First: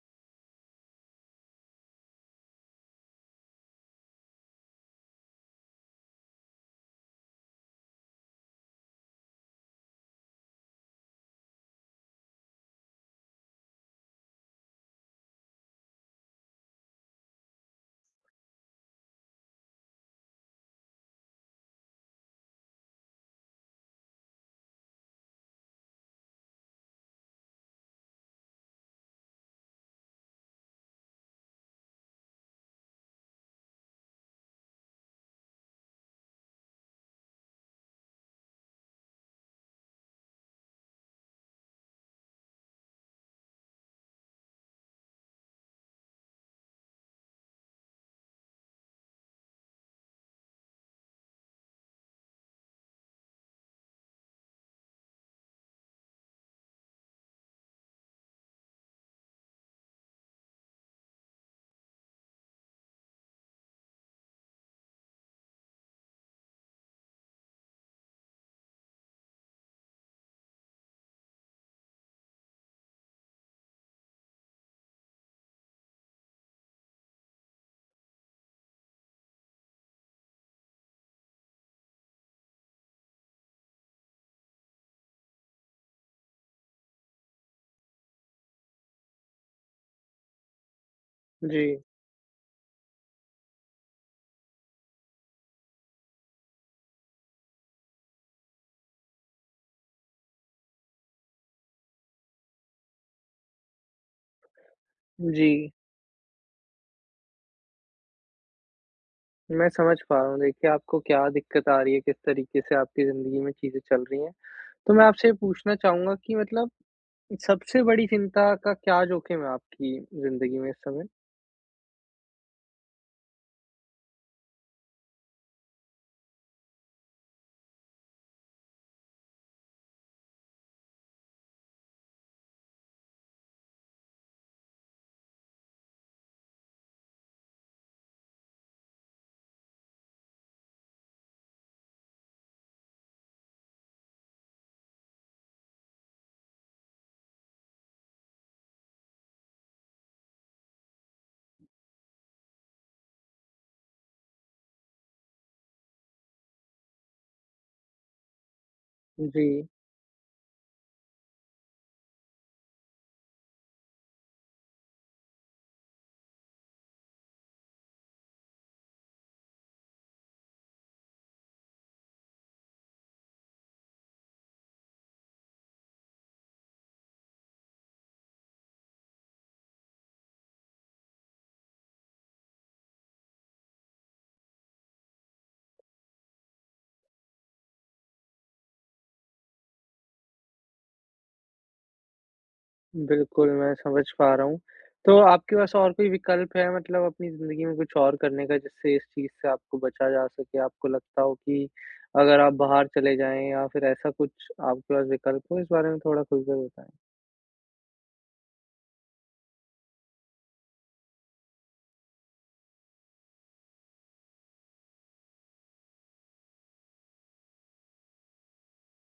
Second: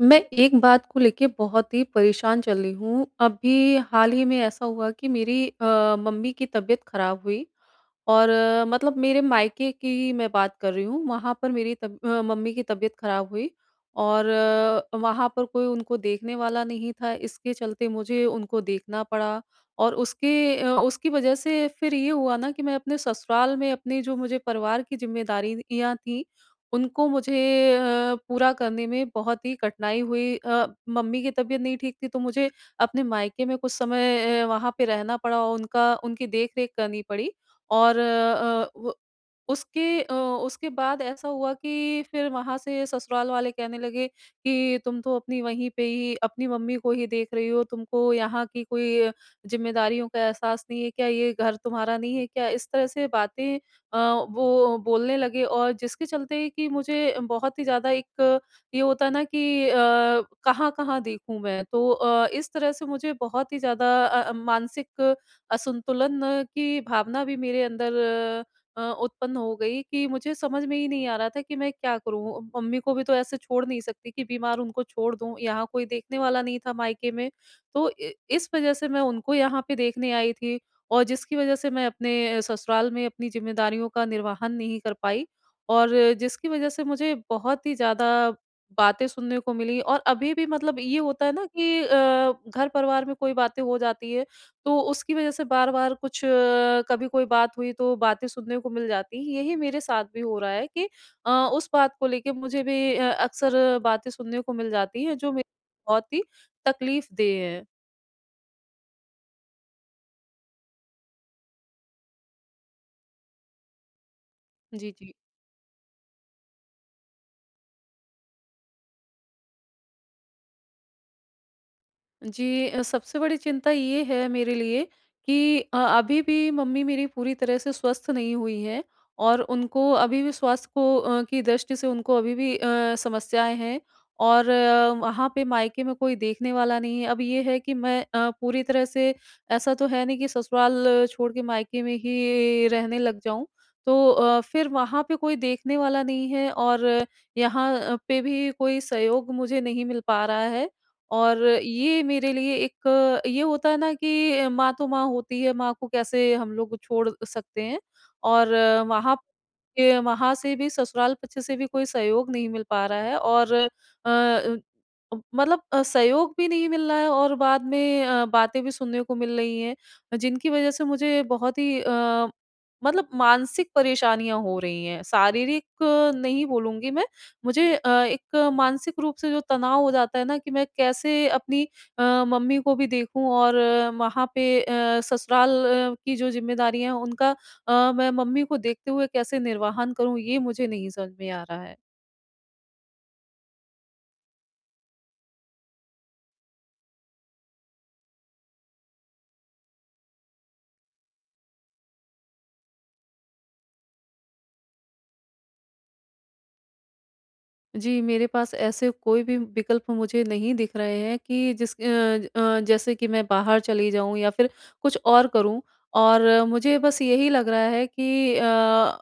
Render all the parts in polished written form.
मैं एक बात को लेके बहुत ही परेशान चल रही हूँ। अभी हाल ही में ऐसा हुआ कि मेरी मम्मी की तबीयत खराब हुई। और मतलब मेरे मायके की मैं बात कर रही हूँ, वहाँ पर मेरी मम्मी की तबीयत खराब हुई और वहाँ पर कोई उनको देखने वाला नहीं था, इसके चलते मुझे उनको देखना पड़ा और उसकी वजह से फिर ये हुआ ना कि मैं अपने ससुराल में अपने जो मुझे परिवार की ज़िम्मेदारियाँ थी, उनको मुझे अ, पूरा करने में बहुत ही कठिनाई हुई। मम्मी की तबीयत नहीं ठीक थी, तो मुझे अपने मायके में कुछ समय वहाँ पे रहना पड़ा और उनका उनकी देख-रेख करनी पड़ी। और उसके बाद ऐसा हुआ कि फिर वहाँ से ससुराल वाले कहने लगे कि तुम तो अपनी वहीं पे ही अपनी मम्मी को ही देख रही हो, तुमको यहाँ की कोई ज़िम्मेदारियों का एहसास नहीं है क्या? ये घर तुम्हारा नहीं है क्या? इस तरह से बातें अ, वो बोलने लगे और जिसके चलते कि मुझे बहुत ही ज़्यादा एक ये होता है ना कि कहाँ-कहाँ देखूँ मैं? तो इस तरह से मुझे बहुत ही ज़्यादा मानसिक असंतुलन की भावना भी मेरे अंदर उत्पन्न हो गई कि मुझे समझ में ही नहीं आ रहा था कि मैं क्या करूं। मम्मी को भी तो ऐसे छोड़ नहीं सकती कि बीमार उनको छोड़ दूं, यहाँ कोई देखने वाला नहीं था मायके में, तो इस वजह से मैं उनको यहाँ पे देखने आई थी और जिसकी वजह से मैं अपने ससुराल में अपनी जिम्मेदारियों का निर्वहन नहीं कर पाई और जिसकी वजह से मुझे बहुत ही ज्यादा बातें सुनने को मिली और अभी भी मतलब ये होता है ना जी, कि घर परिवार में कोई बातें हो जाती है, तो उसकी वजह से बार-बार कुछ कभी कोई बात हुई तो बातें सुनने को मिल जाती। यही मेरे साथ भी हो रहा है कि उस बात को लेके मुझे भी अक्सर बातें सुनने को मिल जाती हैं जो जी। मेरे बहुत ही तकलीफ़ देह हैं। मैं समझ पा रहा हूँ, देखिए आपको क्या दिक्कत आ रही है, किस तरीके से आपकी ज़िंदगी में चीज़ें चल रही हैं। जी, तो मैं जी। आपसे ये पूछना चाहूँगा कि मतलब सबसे बड़ी चिंता का क्या जोखिम है आपकी ज़िंदगी में इस समय? जी, सबसे बड़ी चिंता ये है मेरे लिए कि अभी भी मम्मी मेरी पूरी तरह से स्वस्थ नहीं हुई हैं और उनको अभी भी स्वास्थ्य की दृष्टि से उनको अभी भी समस्याएं हैं और वहाँ पे मायके में कोई देखने वाला नहीं है। अब ये है कि मैं पूरी तरह से ऐसा तो है नहीं कि छोड़ के मायके में ही रहने लग जाऊं, तो फिर वहाँ पे कोई देखने वाला नहीं है और यहाँ पे भी कोई सहयोग मुझे नहीं मिल पा रहा है और ये मेरे लिए एक ये होता है ना कि माँ तो माँ होती है, माँ को कैसे हम लोग छोड़ सकते हैं और जी, वहाँ से भी ससुराल पक्ष से भी कोई सहयोग नहीं मिल पा रहा है और अ, मतलब सहयोग भी नहीं मिल रहा है और बाद में बातें भी सुनने को मिल रही हैं जिनकी वज़ह से मुझे बहुत ही मतलब मानसिक परेशानियाँ हो रही हैं। शारीरिक नहीं बोलूँगी मैं। मुझे एक मानसिक रूप से जो तनाव हो जाता है ना कि मैं कैसे अपनी अ, मम्मी को भी देखूं और वहाँ पे ससुराल की जो जिम्मेदारियां हैं उनका मैं मम्मी को देखते हुए कैसे निर्वाहन करूं, ये मुझे नहीं समझ में आ रहा है। बिल्कुल मैं समझ पा रहा हूँ। तो आपके पास और कोई विकल्प है, मतलब अपनी ज़िंदगी में कुछ और करने का जिससे इस चीज़ से आपको बचा जा सके? आपको लगता हो कि अगर आप बाहर चले जाएँ या फिर ऐसा कुछ आपके पास विकल्प हो? इस बारे में थोड़ा खुलकर बताएँ। जी, मेरे पास ऐसे कोई भी विकल्प मुझे नहीं दिख रहे हैं कि जैसे कि मैं बाहर चली जाऊँ या फिर कुछ और करूँ, और मुझे बस यही लग रहा है कि अ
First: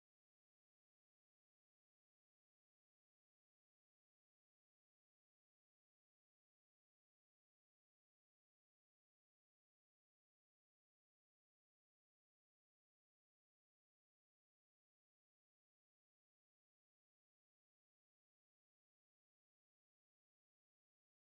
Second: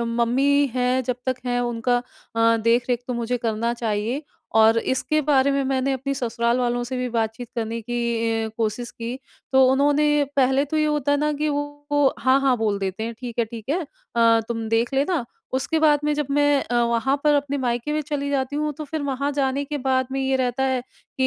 अ, मम्मी हैं जब तक हैं, उनका देख-रेख तो मुझे करना चाहिए। और इसके बारे में मैंने अपनी ससुराल वालों से भी बातचीत करने की कोशिश की, तो उन्होंने पहले तो ये होता है ना कि वो हाँ, हाँ बोल देते हैं, "ठीक है, ठीक है। तुम देख लेना।" उसके बाद में जब मैं वहाँ पर अपने मायके में चली जाती हूँ, तो फिर वहाँ जाने के बाद में ये रहता है कि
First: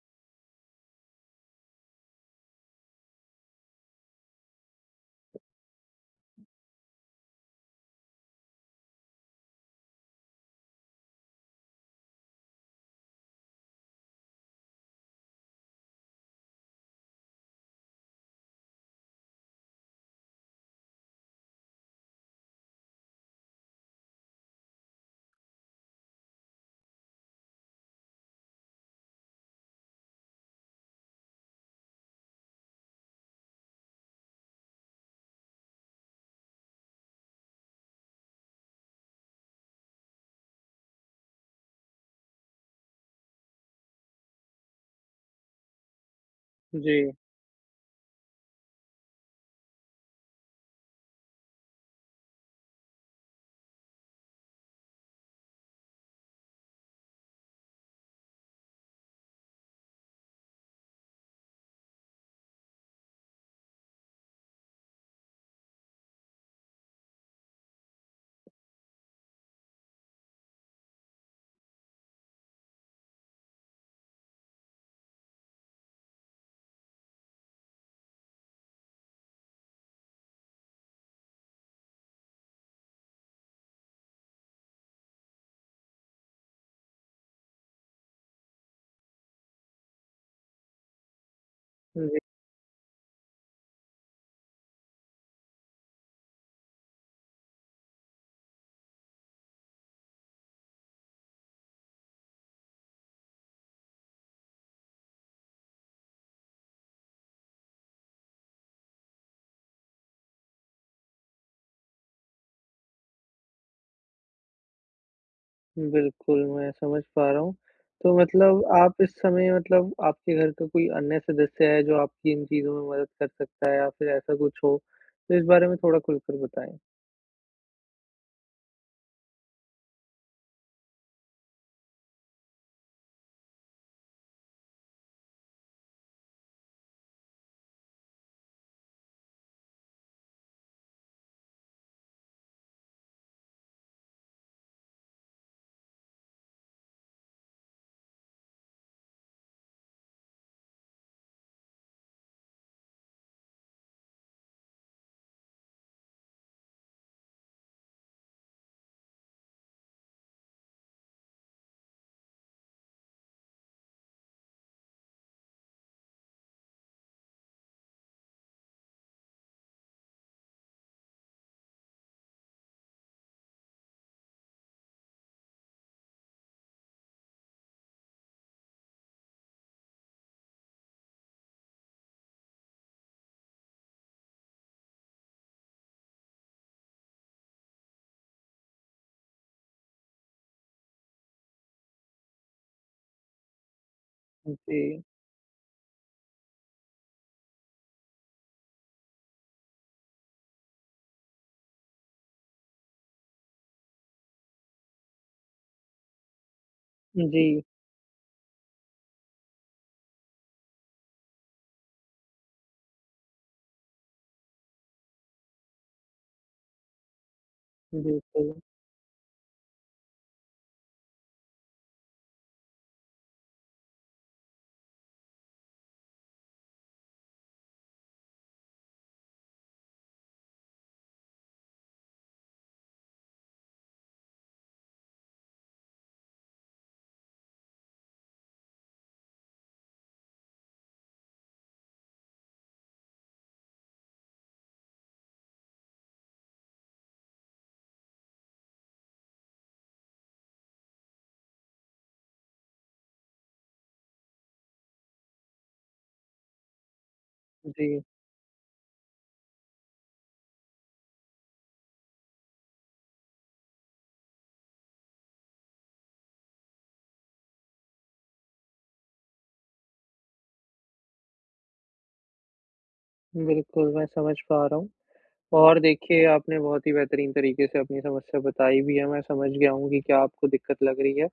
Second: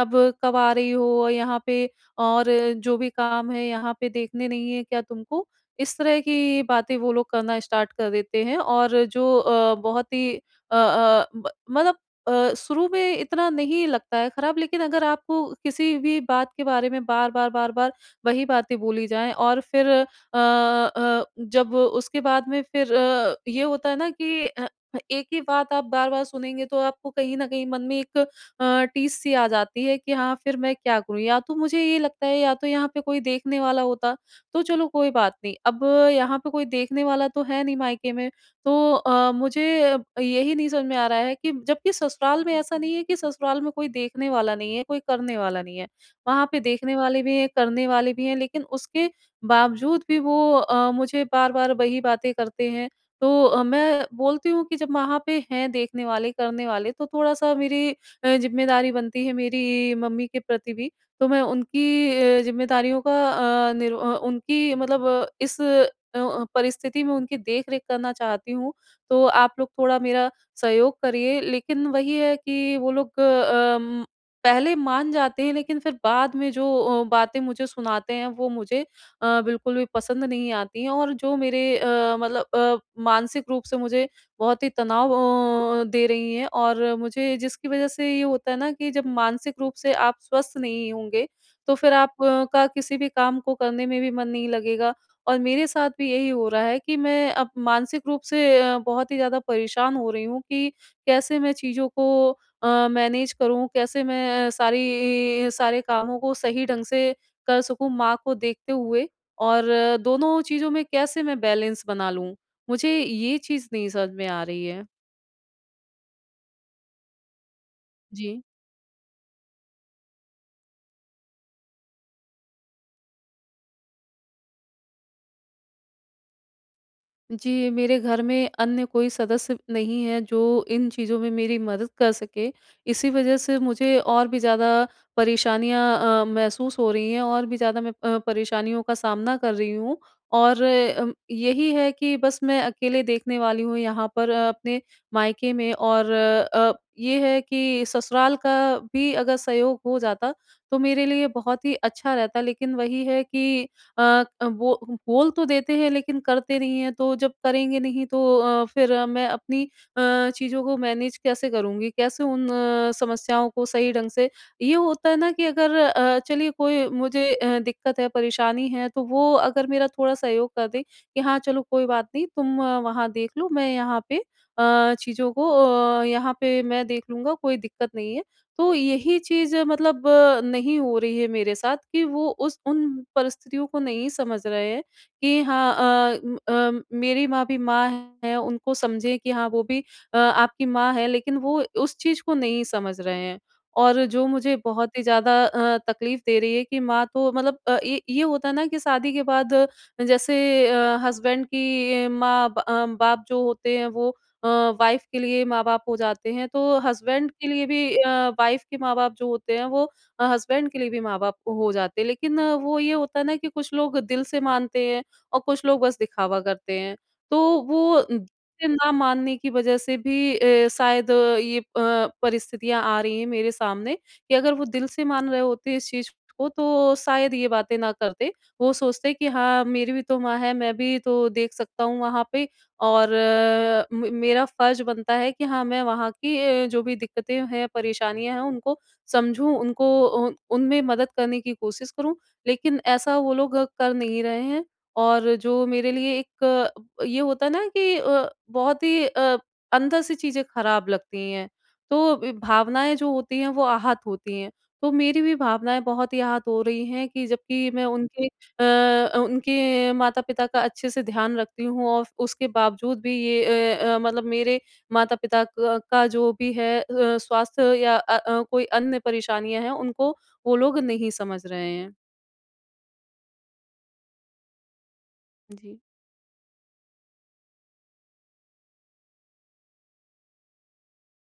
अब कब आ रही हो यहाँ पे, और जो भी काम है यहाँ पे देखने नहीं है क्या तुमको? इस तरह की बातें वो लोग करना स्टार्ट कर देते हैं और जो बहुत ही अ अ, ब मतलब शुरू में इतना नहीं लगता है खराब, लेकिन अगर आपको किसी भी बात के बारे में बार-बार, बार-बार वही बातें बोली जाएँ और फिर अ अ, जब उसके बाद में फिर ये होता है ना कि एक ही बात आप बार-बार सुनेंगे तो आपको कहीं न कहीं मन में एक टीस सी आ जाती है कि हाँ, फिर मैं क्या करूँ? या तो मुझे ये लगता है या तो यहाँ पे कोई देखने वाला होता, तो चलो कोई बात नहीं। अब यहाँ पे कोई देखने वाला तो है नहीं मायके में, तो मुझे यही नहीं समझ में आ रहा है कि जबकि ससुराल में ऐसा नहीं है कि ससुराल में कोई देखने वाला नहीं है, कोई करने वाला नहीं है। वहाँ पे जी। देखने वाले भी हैं, करने वाले भी हैं, लेकिन उसके बावजूद भी वो मुझे बार-बार वही बातें करते हैं। तो मैं बोलती हूँ कि जब वहाँ पे हैं देखने वाले, करने वाले, तो थोड़ा-सा मेरी ज़िम्मेदारी बनती है मेरी मम्मी के प्रति भी। तो मैं उनकी ज़िम्मेदारियों का उनकी मतलब इस परिस्थिति में उनकी देख-रेख करना चाहती हूँ। तो आप लोग थोड़ा मेरा सहयोग करिए। लेकिन वही है कि वो लोग पहले मान जाते हैं, लेकिन फिर बाद में जो बातें मुझे सुनाते हैं वो मुझे बिल्कुल भी पसंद नहीं आती हैं, और जो मेरे मतलब मानसिक रूप से मुझे बहुत ही तनाव दे रही हैं, और मुझे जिसकी वजह से ये होता है ना कि जब मानसिक रूप से आप स्वस्थ नहीं होंगे, तो फिर जी। आप का किसी भी काम को करने में भी मन नहीं लगेगा। और मेरे साथ भी यही हो रहा है कि मैं अब मानसिक रूप से बहुत ही ज़्यादा परेशान हो रही हूँ कि कैसे मैं चीज़ों को मैनेज करूँ, कैसे मैं सारी सारे कामों को सही ढंग से कर सकूँ माँ को देखते हुए। और दोनों चीज़ों में कैसे मैं बैलेंस बना लूँ? मुझे ये चीज़ नहीं समझ में आ रही है। बिल्कुल, मैं समझ पा रहा हूँ। तो जी। मतलब आप इस समय, मतलब आपके घर का कोई अन्य सदस्य है जो आपकी इन चीज़ों में मदद कर सकता है या फिर ऐसा कुछ हो? तो इस बारे में थोड़ा खुलकर बताएँ। जी, मेरे घर में अन्य कोई सदस्य नहीं है जो इन चीज़ों में मेरी मदद कर सके। इसी वज़ह से मुझे और भी ज़्यादा परेशानियाँ महसूस हो रही हैं, और भी ज़्यादा मैं परेशानियों का सामना कर रही हूँ। और यही है कि बस मैं अकेले देखने वाली हूँ यहाँ पर अपने मायके में, और ये है कि ससुराल का भी अगर सहयोग हो जाता तो मेरे लिए बहुत ही अच्छा रहता। लेकिन वही है कि वो बोल तो देते हैं लेकिन करते नहीं हैं, तो जब करेंगे नहीं तो फिर मैं अपनी अ, चीज़ों को मैनेज कैसे करूँगी? कैसे उन समस्याओं को सही ढंग से ये होता है ना कि अगर चलिए कोई मुझे दिक्कत है, परेशानी है, तो वो अगर मेरा थोड़ा सहयोग कर दें कि हाँ, चलो कोई बात नहीं, तुम वहाँ देख लो, मैं यहाँ पे चीज़ों को यहाँ पे मैं देख लूँगा, कोई दिक्कत नहीं है। तो यही चीज़ मतलब नहीं हो रही है मेरे साथ कि वो उस उन परिस्थितियों को नहीं समझ रहे हैं कि हाँ, मेरी माँ भी माँ है, उनको समझे कि हाँ वो भी आपकी माँ है, लेकिन वो उस चीज़ को नहीं समझ रहे हैं और जो मुझे बहुत जी। ही ज्यादा तकलीफ दे रही है कि माँ तो मतलब ये होता है ना कि शादी के बाद जैसे हस्बैंड की माँ बाप जो होते हैं वो अ, वाइफ़ के लिए माँ-बाप हो जाते हैं, तो हस्बैंड के जी, लिए भी वाइफ़ के माँ-बाप जो होते हैं वो हस्बैंड के लिए भी माँ-बाप हो जाते हैं। लेकिन वो ये होता है ना कि कुछ लोग दिल से मानते हैं और कुछ लोग बस दिखावा करते हैं। तो वो दिल बिल्कुल। से ना मानने की वज़ह से भी शायद ये परिस्थितियाँ आ रही हैं मेरे सामने कि अगर वो दिल से मान रहे होते इस चीज़ को तो शायद ये बातें ना करते। वो सोचते कि हाँ, मेरी भी तो माँ है, मैं भी तो देख सकता हूँ वहाँ पे, और अ, म मेरा फ़र्ज़ बनता है कि हाँ, मैं वहाँ की जो भी दिक्कतें हैं, परेशानियाँ हैं, उनको समझूँ, उनको उन उनमें मदद करने की कोशिश करूँ, लेकिन ऐसा वो लोग कर नहीं रहे हैं। और जो मेरे लिए एक ये होता है ना कि बहुत ही अंदर से चीज़ें खराब लगती हैं, तो ब भावनाएँ जो होती हैं, वो आहत होती हैं। तो मेरी भी भावनाएँ बहुत ही आहत हो रही हैं कि जबकि मैं जी, उनके माता-पिता का अच्छे से ध्यान रखती हूँ और उसके बावजूद भी ये मतलब मेरे माता-पिता क का जो भी है स्वास्थ्य या कोई अन्य परेशानियाँ हैं, उनको वो लोग नहीं समझ रहे हैं। बिल्कुल, मैं समझ पा रहा हूँ। जी। और देखिए, आपने बहुत ही बेहतरीन तरीके से अपनी समस्या बताई भी है, मैं समझ गया हूँ कि क्या आपको दिक्कत लग रही है।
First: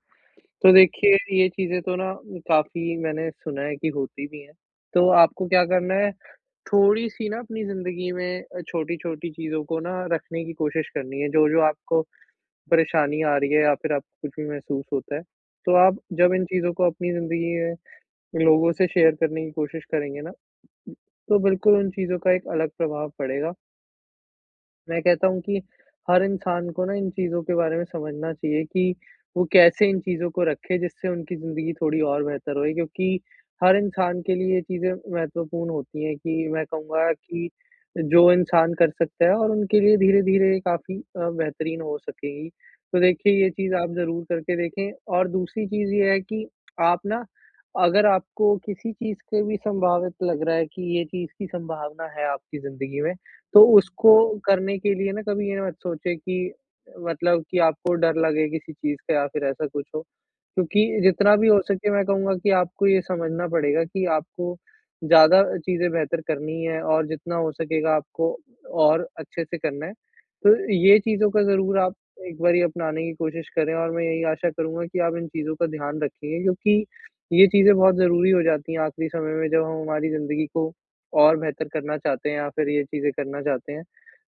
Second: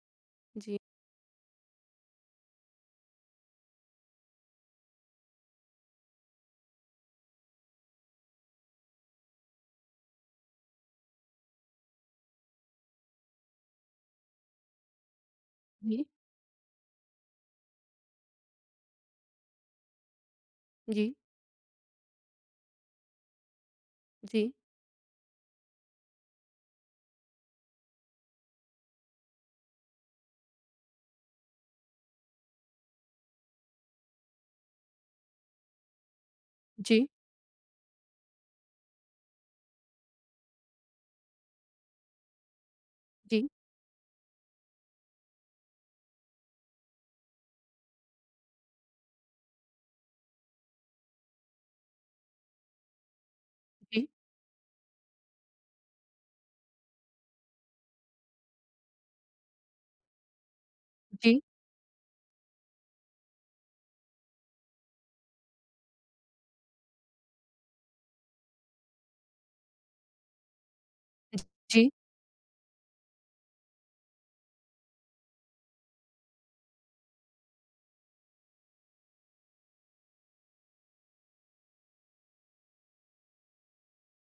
तो जी, देखिए, ये चीज़ें तो ना काफ़ी मैंने सुना है कि होती भी हैं। तो आपको क्या करना है, थोड़ी-सी ना अपनी ज़िंदगी में छोटी-छोटी चीज़ों को ना रखने की कोशिश करनी है, जो-जो आपको परेशानी आ रही है या फिर आपको कुछ भी महसूस होता है। तो आप जी, जब इन चीज़ों को अपनी ज़िंदगी में लोगों से शेयर करने की कोशिश करेंगे ना, जी, तो बिल्कुल उन चीज़ों का एक अलग प्रभाव पड़ेगा। जी, मैं कहता हूँ कि हर इंसान को ना इन चीज़ों के बारे में समझना चाहिए कि वो कैसे इन चीज़ों को रखे जिससे उनकी ज़िंदगी थोड़ी और बेहतर होए, क्योंकि हर इंसान के लिए ये चीज़ें महत्वपूर्ण होती हैं। कि मैं जी, कहूँगा कि जो इंसान कर सकता है और उनके लिए धीरे-धीरे काफ़ी बेहतरीन हो सकेगी। तो देखिए जी, ये चीज़ आप ज़रूर करके देखें, और दूसरी चीज़ ये है कि आप ना, अगर आपको किसी चीज़ के भी संभावित लग रहा है कि ये चीज़ की संभावना है आपकी ज़िंदगी में, तो जी, उसको करने के लिए ना कभी ये मत सोचे कि, मतलब कि आपको डर लगे किसी चीज़ का या फिर ऐसा कुछ हो। क्योंकि जितना जी, भी हो सके, मैं कहूँगा कि आपको ये समझना पड़ेगा कि आपको ज़्यादा चीज़ें बेहतर करनी है और जितना हो सकेगा आपको और अच्छे से करना है। तो ये चीज़ों का ज़रूर जी, आप एक बारी अपनाने की कोशिश करें और मैं यही आशा करूँगा कि आप इन चीज़ों का ध्यान रखेंगे, क्योंकि ये चीज़ें बहुत ज़रूरी हो जाती हैं आखिरी समय में, जब हम हमारी ज़िंदगी को और बेहतर करना चाहते हैं या फिर ये चीज़ें करना चाहते हैं।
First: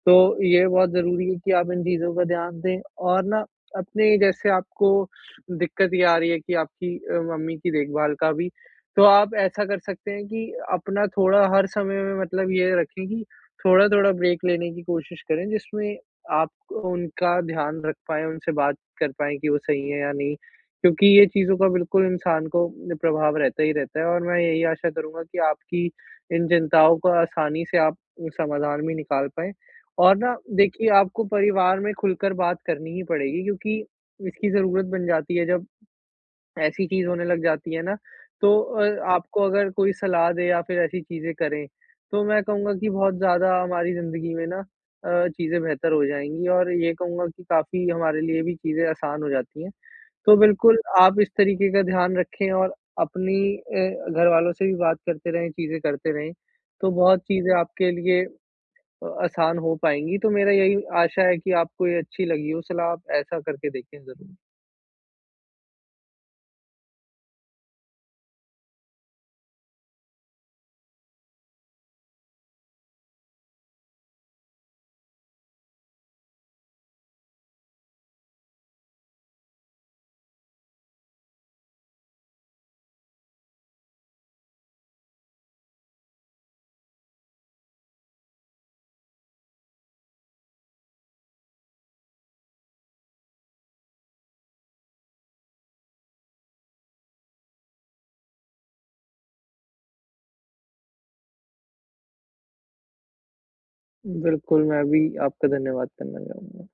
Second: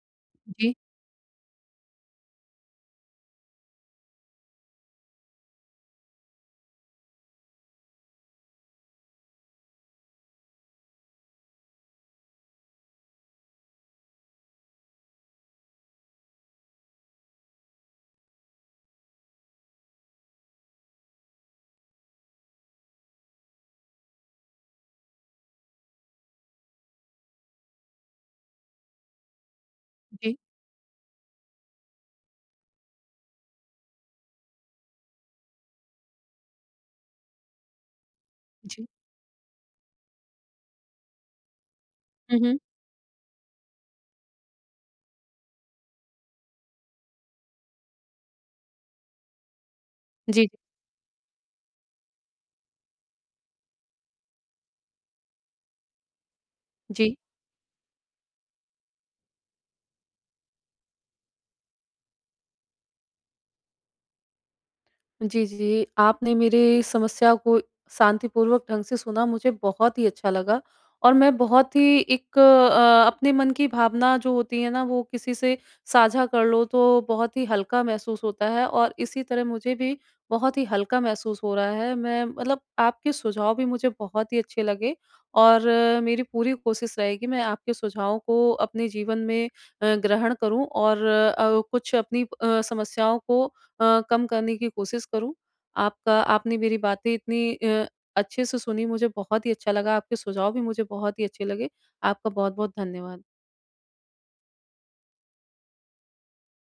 तो ये जी, बहुत ज़रूरी है कि आप इन चीज़ों का ध्यान दें, और ना, अपने जैसे आपको दिक्कत ये आ रही है कि आपकी मम्मी की देखभाल का भी, तो आप ऐसा कर सकते हैं कि अपना थोड़ा हर समय में, मतलब ये रखें कि थोड़ा-थोड़ा ब्रेक लेने की कोशिश करें, जिसमें आप उनका ध्यान रख पाएँ, उनसे बात कर पाएँ कि वो सही है या नहीं। क्योंकि ये चीज़ों का बिल्कुल इंसान को प्रभाव रहता ही रहता है, और मैं यही आशा करूँगा कि आपकी इन चिंताओं को आसानी से आप समाधान भी निकाल पाएँ। और ना जी, देखिए, आपको परिवार में खुलकर बात करनी ही पड़ेगी, क्योंकि इसकी ज़रूरत बन जाती है जब ऐसी चीज़ होने लग जाती है ना, तो जी। आपको अगर कोई सलाह दे या फिर ऐसी चीज़ें करें, तो हुँ, मैं हुँ। कहूँगा कि बहुत ज़्यादा हमारी ज़िंदगी में ना चीज़ें बेहतर हो जाएँगी, और ये कहूँगा कि काफ़ी हमारे लिए भी चीज़ें आसान हो जाती हैं। तो जी, बिल्कुल आप इस तरीके का ध्यान रखें, और अपनी घरवालों से भी बात करते रहें, चीज़ें करते रहें, तो जी। बहुत चीज़ें आपके लिए आसान हो पाएँगी। तो मेरा यही आशा है कि आपको ये अच्छी लगी हो सलाह, आप ऐसा करके देखें ज़रूर। जी, जी। आपने मेरी समस्या को शांतिपूर्वक ढंग से सुना, मुझे बहुत ही अच्छा लगा और मैं बहुत ही एक अपने मन की भावना जो होती है ना, वो किसी से साझा कर लो तो बहुत ही हल्का महसूस होता है, और इसी तरह मुझे भी बहुत ही हल्का महसूस हो रहा है। मैं मतलब आपके सुझाव भी मुझे बहुत ही अच्छे लगे, और मेरी पूरी कोशिश रहेगी मैं आपके सुझावों को अपने जीवन में ग्रहण करूँ और कुछ अपनी समस्याओं को कम करने की कोशिश करूँ। आपका, आपने मेरी बातें इतनी अच्छे से सुनी, मुझे बहुत ही अच्छा लगा, आपके सुझाव भी मुझे बहुत ही अच्छे लगे। आपका बहुत-बहुत धन्यवाद। बिल्कुल, मैं भी आपका धन्यवाद करना चाहूँगा।